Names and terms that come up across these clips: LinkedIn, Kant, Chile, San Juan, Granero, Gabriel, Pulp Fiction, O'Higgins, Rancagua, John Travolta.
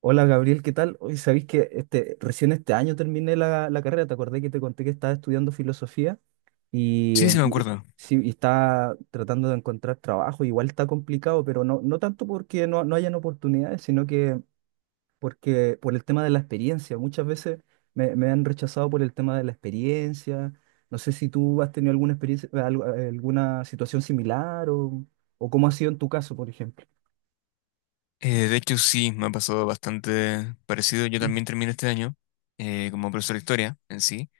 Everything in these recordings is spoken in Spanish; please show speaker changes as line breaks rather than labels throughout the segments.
Hola Gabriel, ¿qué tal? Hoy sabéis que recién este año terminé la carrera, te acordé que te conté que estaba estudiando filosofía. y,
Sí, sí
eh,
me
y-
acuerdo.
sí, y estaba tratando de encontrar trabajo, igual está complicado, pero no, no tanto porque no, no hayan oportunidades, sino que porque por el tema de la experiencia. Muchas veces me han rechazado por el tema de la experiencia. No sé si tú has tenido alguna experiencia, alguna situación similar, o cómo ha sido en tu caso, por ejemplo.
De hecho, sí, me ha pasado bastante parecido. Yo también terminé este año como profesor de historia en sí.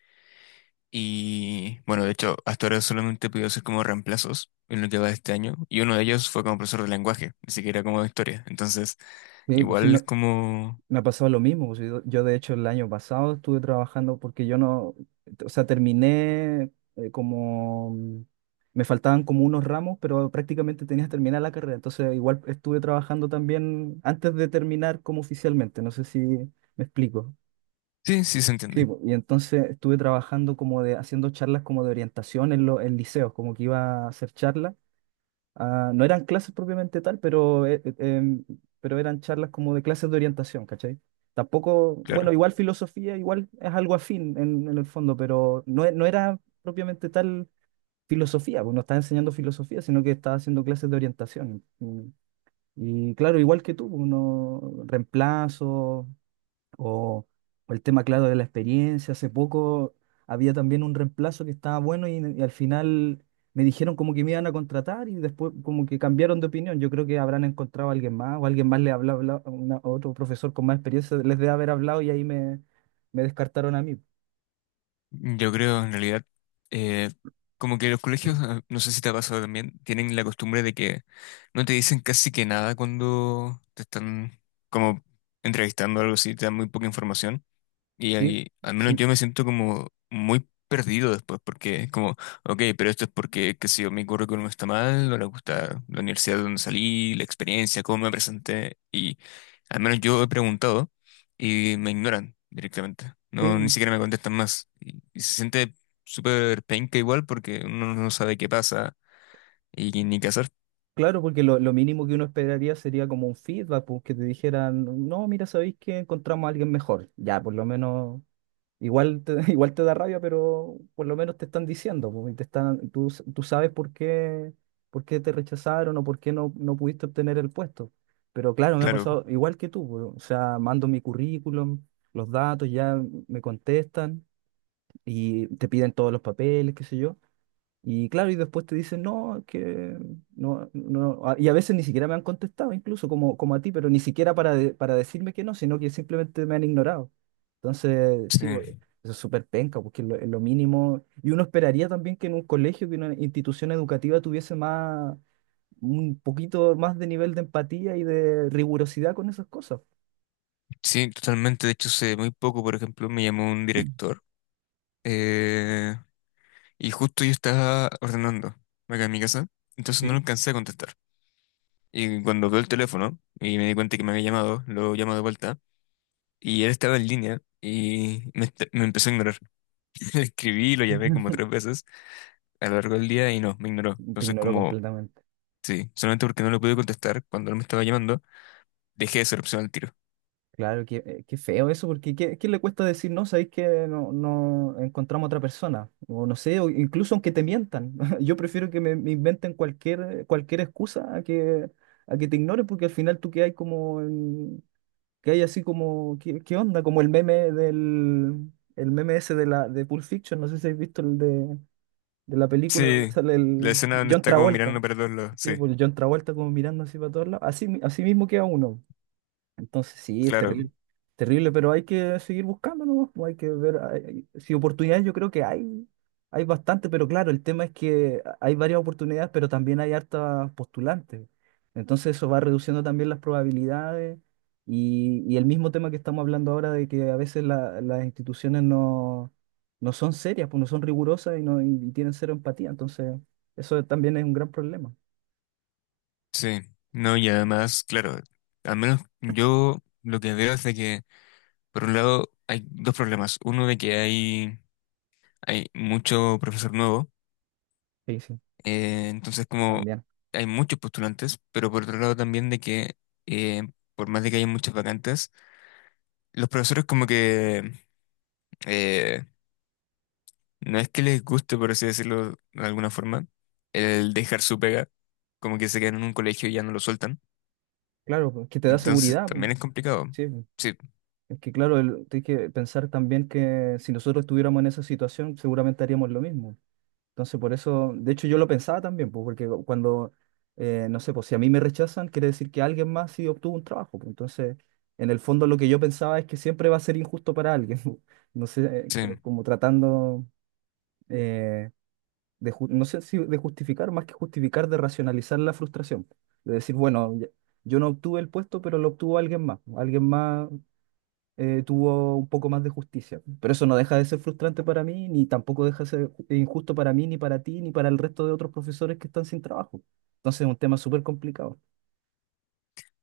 Y bueno, de hecho, hasta ahora solamente he podido hacer como reemplazos en lo que va de este año. Y uno de ellos fue como profesor de lenguaje, ni siquiera como de historia. Entonces,
Sí, pues sí,
igual es
me-
como...
Me ha pasado lo mismo, pues. Yo, de hecho el año pasado estuve trabajando porque yo no, o sea, terminé, como, me faltaban como unos ramos, pero prácticamente tenía que terminar la carrera. Entonces igual estuve trabajando también antes de terminar como oficialmente. No sé si me explico.
Sí, sí se
Sí,
entiende,
po, y entonces estuve trabajando como de, haciendo charlas como de orientación en, en liceos, como que iba a hacer charlas. Ah, no eran clases propiamente tal, pero, pero eran charlas como de clases de orientación, ¿cachai? Tampoco, bueno,
claro.
igual filosofía, igual es algo afín en el fondo, pero no, no era propiamente tal filosofía, pues no estaba enseñando filosofía, sino que estaba haciendo clases de orientación. Y, claro, igual que tú, uno reemplazo, o, o el tema, claro, de la experiencia. Hace poco había también un reemplazo que estaba bueno y al final me dijeron como que me iban a contratar y después como que cambiaron de opinión. Yo creo que habrán encontrado a alguien más, o alguien más le habló, a otro profesor con más experiencia les debe haber hablado, y ahí me descartaron a mí.
Yo creo, en realidad, eh, como que los colegios, no sé si te ha pasado también, tienen la costumbre de que no te dicen casi que nada cuando te están como entrevistando o algo así, te dan muy poca información. Y
Sí,
ahí, al menos
sí,
yo me siento como muy perdido después, porque es como, ok, pero esto es porque, qué sé yo, mi currículum no está mal, no le gusta la universidad de donde salí, la experiencia, cómo me presenté, y al menos yo he preguntado y me ignoran directamente, no, ni
sí.
siquiera me contestan más, y se siente súper penca igual porque uno no sabe qué pasa y ni qué hacer.
Claro, porque lo mínimo que uno esperaría sería como un feedback, pues, que te dijeran: no, mira, sabéis que encontramos a alguien mejor. Ya, por lo menos igual te, igual te da rabia, pero por lo menos te están diciendo, po, y te están, tú, tú sabes por qué, te rechazaron, o por qué no, no pudiste obtener el puesto. Pero claro, me ha
Claro,
pasado igual que tú, po, o sea, mando mi currículum, los datos, ya me contestan y te piden todos los papeles, qué sé yo. Y claro, y después te dicen: no, es que no, no, y a veces ni siquiera me han contestado, incluso como, como a ti, pero ni siquiera para, para decirme que no, sino que simplemente me han ignorado. Entonces, sí,
sí,
eso es súper penca, porque es lo mínimo. Y uno esperaría también que en un colegio, que una institución educativa, tuviese más, un poquito más de nivel de empatía y de rigurosidad con esas cosas.
sí, totalmente, de hecho, sé muy poco, por ejemplo, me llamó un director. eh, Y justo yo estaba ordenando acá en mi casa, entonces
Sí.
no lo alcancé a contestar. Y cuando veo el teléfono y me di cuenta que me había llamado, lo llamo de vuelta y él estaba en línea y me empezó a ignorar. Le escribí, lo llamé como 3 veces a lo largo del día y no, me ignoró.
Te
Entonces
ignoro
como,
completamente.
sí, solamente porque no lo pude contestar cuando él me estaba llamando, dejé de ser opción al tiro.
Claro, qué feo eso, porque ¿qué le cuesta decir no? Sabéis que no, no encontramos otra persona, o no sé, o incluso aunque te mientan. Yo prefiero que me inventen cualquier, cualquier excusa, a que te ignoren, porque al final tú que hay como, que hay así como, ¿qué onda? Como el meme ese de Pulp Fiction, no sé si habéis visto el de la película donde
Sí,
sale
la
el
escena donde
John
está como
Travolta,
mirando para todos lados,
sí,
sí,
pues el John Travolta como mirando así para todos lados, así, así mismo queda uno. Entonces sí, es
claro,
terrible, terrible, pero hay que seguir buscando, ¿no? Pues hay que ver, si oportunidades, yo creo que hay bastante, pero claro, el tema es que hay varias oportunidades, pero también hay hartas postulantes. Entonces eso va reduciendo también las probabilidades, y el mismo tema que estamos hablando ahora: de que a veces las instituciones no, no son serias, pues no son rigurosas, y, no, y tienen cero empatía. Entonces eso también es un gran problema.
sí. No, y además, claro, al menos yo lo que veo es de que por un lado, hay dos problemas. Uno de que hay mucho profesor nuevo,
Sí, sí,
entonces como
también.
hay muchos postulantes, pero por otro lado también de que eh, por más de que haya muchas vacantes, los profesores como que eh, no es que les guste, por así decirlo de alguna forma, el dejar su pega, como que se quedan en un colegio y ya no lo sueltan.
Claro, pues, que te da
Entonces
seguridad, pues.
también es complicado.
Sí, pues.
Sí,
Es que claro, hay que pensar también que si nosotros estuviéramos en esa situación, seguramente haríamos lo mismo. Entonces, por eso, de hecho, yo lo pensaba también, pues, porque cuando, no sé, pues si a mí me rechazan, quiere decir que alguien más sí obtuvo un trabajo, pues. Entonces, en el fondo, lo que yo pensaba es que siempre va a ser injusto para alguien. No sé,
sí.
como tratando, eh, de, no sé si de justificar, más que justificar, de racionalizar la frustración. De decir: bueno, yo no obtuve el puesto, pero lo obtuvo alguien más. Alguien más, tuvo un poco más de justicia. Pero eso no deja de ser frustrante para mí, ni tampoco deja de ser injusto para mí, ni para ti, ni para el resto de otros profesores que están sin trabajo. Entonces es un tema súper complicado.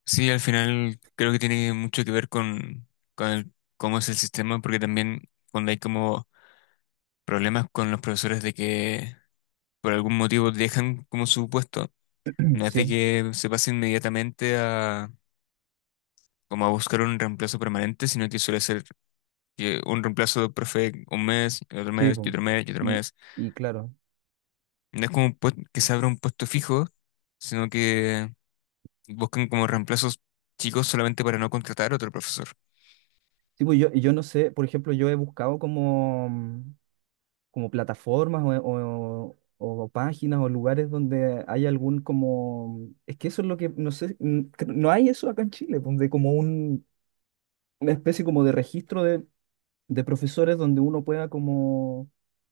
Sí, al final creo que tiene mucho que ver con, cómo es el sistema, porque también cuando hay como problemas con los profesores de que por algún motivo dejan como su puesto, no es de
Sí,
que se pase inmediatamente a como a buscar un reemplazo permanente, sino que suele ser que un reemplazo de profe un mes, y otro
sí,
mes, y
po.
otro mes, y otro
Y,
mes.
y, claro,
No es como un que se abra un puesto fijo, sino que buscan como reemplazos chicos solamente para no contratar a otro profesor.
sí, pues yo no sé, por ejemplo, yo he buscado como, como plataformas o, o páginas o lugares donde hay algún como... Es que eso es lo que, no sé, no hay eso acá en Chile, donde como un, una especie como de registro de profesores, donde uno pueda como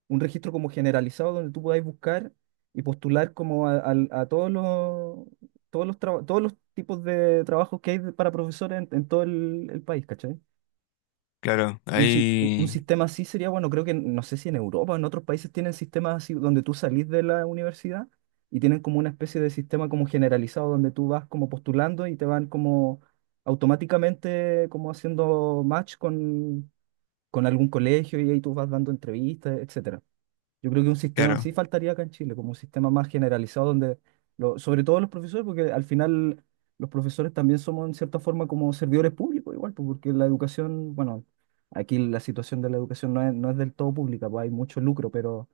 un registro como generalizado donde tú podáis buscar y postular como a todos los tipos de trabajos que hay para profesores en todo el país, ¿cachai?
Claro,
Un, si- un
hay
sistema así sería bueno, creo que, no sé si en Europa o en otros países tienen sistemas así donde tú salís de la universidad y tienen como una especie de sistema como generalizado donde tú vas como postulando y te van como automáticamente como haciendo match con algún colegio, y ahí tú vas dando entrevistas, etcétera. Yo creo que un sistema
claro,
así faltaría acá en Chile, como un sistema más generalizado donde, sobre todo los profesores, porque al final los profesores también somos en cierta forma como servidores públicos igual, pues, porque la educación, bueno, aquí la situación de la educación no es del todo pública, pues hay mucho lucro, pero,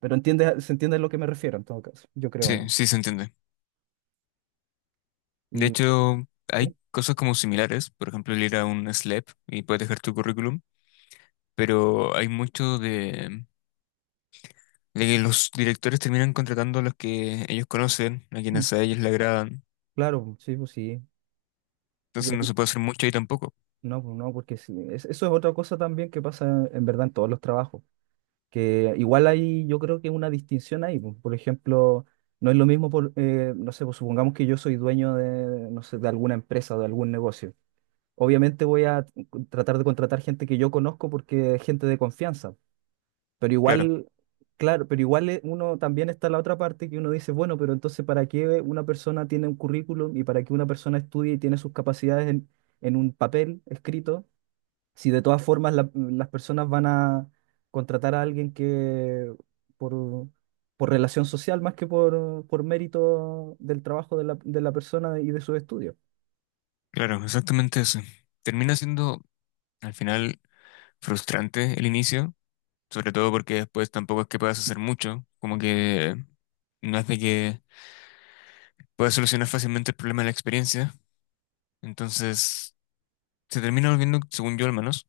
pero entiende, se entiende a lo que me refiero en todo caso, yo creo,
sí,
¿no?
sí se entiende. De
Y
hecho,
sí,
hay cosas como similares, por ejemplo, el ir a un SLAP y puedes dejar tu currículum, pero hay mucho de que los directores terminan contratando a los que ellos conocen, a quienes a ellos le agradan,
claro, pues, sí, pues sí. Sí,
entonces
pues,
no se puede hacer mucho ahí tampoco.
no, pues no, porque sí, eso es otra cosa también que pasa en verdad en todos los trabajos, que igual hay, yo creo, que una distinción ahí, po. Por ejemplo, no es lo mismo, por, no sé, pues supongamos que yo soy dueño de, no sé, de alguna empresa o de algún negocio. Obviamente voy a tratar de contratar gente que yo conozco, porque es gente de confianza, pero
Claro,
igual, claro, pero igual, uno también está la otra parte, que uno dice: bueno, pero entonces, ¿para qué una persona tiene un currículum, y para qué una persona estudie y tiene sus capacidades en, un papel escrito? Si de todas formas las personas van a contratar a alguien que por, por, relación social, más que por mérito del trabajo de la persona y de sus estudios.
claro, exactamente eso. Termina siendo al final frustrante el inicio, sobre todo porque después tampoco es que puedas hacer mucho, como que no es de que puedas solucionar fácilmente el problema de la experiencia, entonces... se termina volviendo, según yo al menos,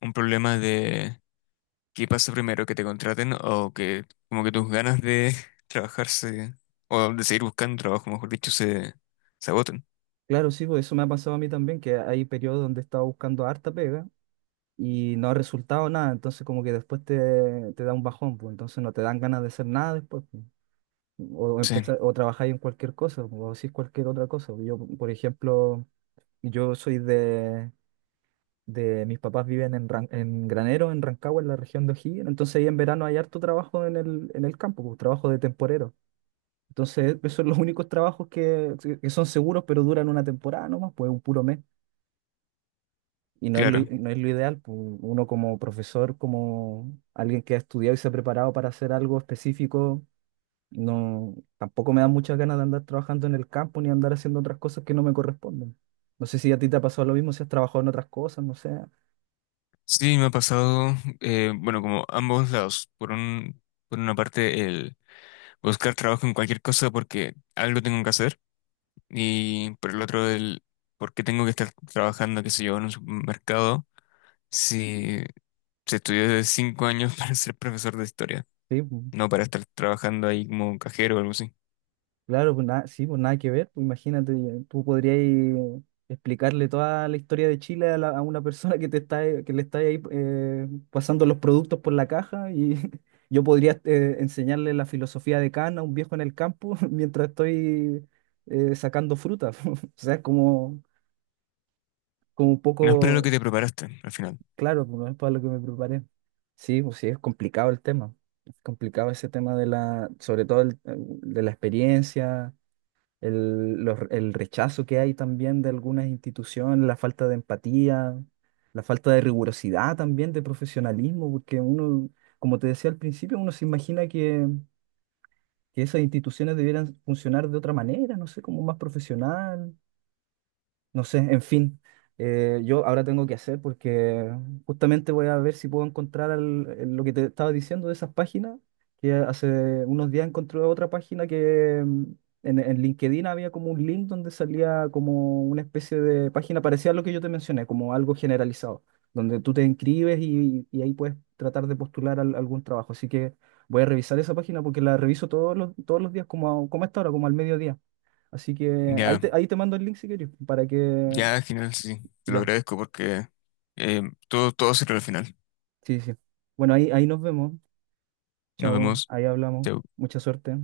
un problema de qué pasa primero, que te contraten o que como que tus ganas de trabajar o de seguir buscando trabajo, mejor dicho, se agotan.
Claro, sí, pues eso me ha pasado a mí también, que hay periodos donde he estado buscando harta pega y no ha resultado nada, entonces como que después te da un bajón, pues entonces no te dan ganas de hacer nada después, pues. O
Sí,
empezar, o trabajar en cualquier cosa, o decir cualquier otra cosa. Yo, por ejemplo, yo soy de mis papás viven en, en Granero, en Rancagua, en la región de O'Higgins, entonces ahí en verano hay harto trabajo en el, campo, pues, trabajo de temporero. Entonces, esos son los únicos trabajos que son seguros, pero duran una temporada nomás, pues un puro mes. Y no es lo, i-
claro.
no es lo ideal, pues, uno como profesor, como alguien que ha estudiado y se ha preparado para hacer algo específico, no, tampoco me da muchas ganas de andar trabajando en el campo, ni andar haciendo otras cosas que no me corresponden. No sé si a ti te ha pasado lo mismo, si has trabajado en otras cosas, no sé.
Sí, me ha pasado, bueno, como ambos lados. Por una parte, el buscar trabajo en cualquier cosa porque algo tengo que hacer y por el otro, el por qué tengo que estar trabajando, qué sé yo, en un supermercado si se estudió de 5 años para ser profesor de historia.
Sí, pues,
No para estar trabajando ahí como cajero o algo así.
claro, pues nada, sí, pues nada que ver. Pues imagínate, tú podrías explicarle toda la historia de Chile a, a una persona que te está, que le está ahí, pasando los productos por la caja, y yo podría, enseñarle la filosofía de Kant a un viejo en el campo mientras estoy, sacando fruta. O sea, es como, como un
No es para lo
poco,
que te preparaste al final.
claro, pues no es para lo que me preparé. Sí, pues sí, es complicado el tema. Es complicado ese tema de la, sobre todo de la experiencia, el rechazo que hay también de algunas instituciones, la falta de empatía, la falta de rigurosidad también, de profesionalismo, porque uno, como te decía al principio, uno se imagina que, esas instituciones debieran funcionar de otra manera, no sé, como más profesional, no sé, en fin, yo ahora tengo que hacer porque justamente voy a ver si puedo encontrar, lo que te estaba diciendo de esas páginas, que hace unos días encontré otra página que, en LinkedIn había como un link donde salía como una especie de página parecida a lo que yo te mencioné, como algo generalizado, donde tú te inscribes y ahí puedes tratar de postular algún trabajo. Así que voy a revisar esa página porque la reviso todos los, días, como, como a esta hora, como al mediodía. Así que ahí
Ya,
te, ahí te mando el link si querés, para que...
ya, genial, sí. Sí. Te lo
Ya,
agradezco porque eh, todo se crea al final.
sí, sí. Bueno, ahí nos vemos.
Nos
Chao,
vemos.
ahí hablamos.
Chao.
Mucha suerte.